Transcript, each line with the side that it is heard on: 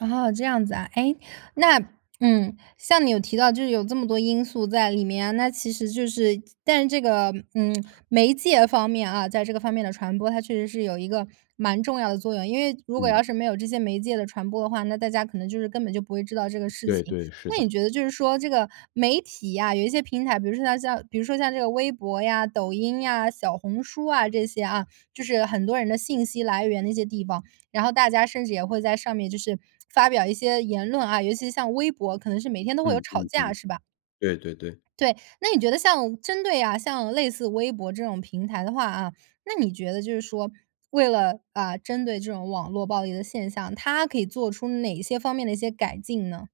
right: 哦，这样子啊。哎，那嗯，像你有提到就是有这么多因素在里面，那其实就是但是这个，嗯，媒介方面啊，在这个方面的传播，它确实是有一个蛮重要的作用。因为如果要
left: 嗯。
right: 是没有这些媒介的传播的话，那大家可能就是根本就不会知道这个事
left: 对
right: 情。
left: 对，是
right: 那
left: 的。
right: 你觉得就是说这个媒体啊，有一些平台，比如说像像比如说像这个微博呀，抖音呀，小红书啊这些啊，就是很多人的信息来源的一些地方，然后大家甚至也会在上面就是发表一些言论啊，尤其像微博可能是每天都会有
left: 嗯
right: 吵
left: 嗯
right: 架
left: 嗯，
right: 是吧？
left: 对对对。
right: 对。那你觉得像针对啊像类似微博这种平台的话啊，那你觉得就是说，为了，啊，针对这种网络暴力的现象，它可以做出哪一些方面的一些改进呢？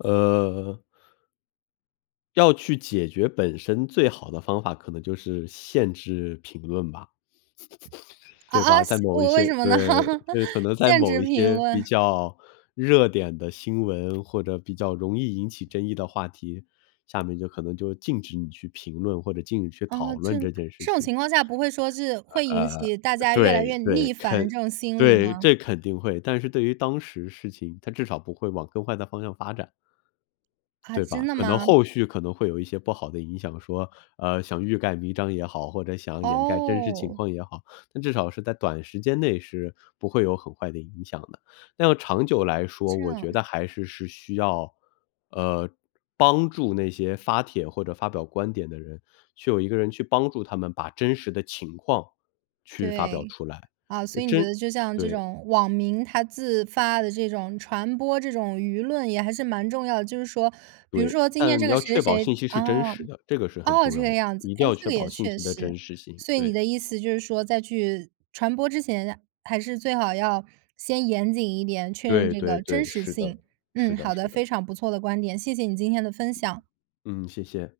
left: 呃要去解决本身最好的方法，可能就是限制评论吧。
right: 啊
left: 对
right: 啊
left: 吧，在
right: 西
left: 某一
right: 为为
left: 些
right: 什么呢？
left: 对，对，可能在
right: 限
left: 某
right: 制
left: 一
right: 评
left: 些比
right: 论。
left: 较热点的新闻，或者比较容易引起争议的话题，下面就可能就禁止你去评论或者禁止去讨
right: 哦，这
left: 论这件事
right: 这种
left: 情。
right: 情况下不会说是，会引
left: 呃呃，
right: 起大家越来
left: 对
right: 越
left: 对，
right: 逆反的
left: 肯
right: 这种心理
left: 对，
right: 吗？
left: 这肯定会，但是对于当时事情，它至少不会往更坏的方向发展。
right: 啊
left: 对吧，
right: 真的
left: 可能
right: 吗？
left: 后续可能会有一些不好的影响，说，呃，想欲盖弥彰也好，或者想掩盖真实情
right: 哦。
left: 况也好。但至少是在短时间内是不会有很坏的影响的。但长久来说，
right: 这
left: 我
right: 样。
left: 觉得还是是需要，呃，帮助那些发帖或者发表观点的人，去有一个人去帮助他们把真实的情况去发表
right: 对。
left: 出来，
right: 啊，
left: 呃
right: 所以你觉
left: 真
right: 得就像这
left: 对。
right: 种网民他自发的这种传播这种舆论也还是蛮重要的。就是说比如
left: 对，
right: 说今天
left: 但
right: 这
left: 你
right: 个
left: 要
right: 谁
left: 确保
right: 谁谁
left: 信息是真
right: 啊，
left: 实的，这个是很
right: 哦，
left: 重
right: 这
left: 要
right: 个
left: 的，
right: 样子，
left: 一定
right: 哎，
left: 要
right: 这
left: 确
right: 个也
left: 保信
right: 确
left: 息的真
right: 实。
left: 实性，
right: 所以你
left: 对。
right: 的意思就是说在去传播之前，还是最好要先严谨一点，确认
left: 对
right: 这
left: 对
right: 个真
left: 对，
right: 实
left: 是的，
right: 性。
left: 是
right: 嗯，
left: 的
right: 好的，
left: 是的。
right: 非常不错的观点。谢谢你今天的分享。
left: 嗯，谢谢。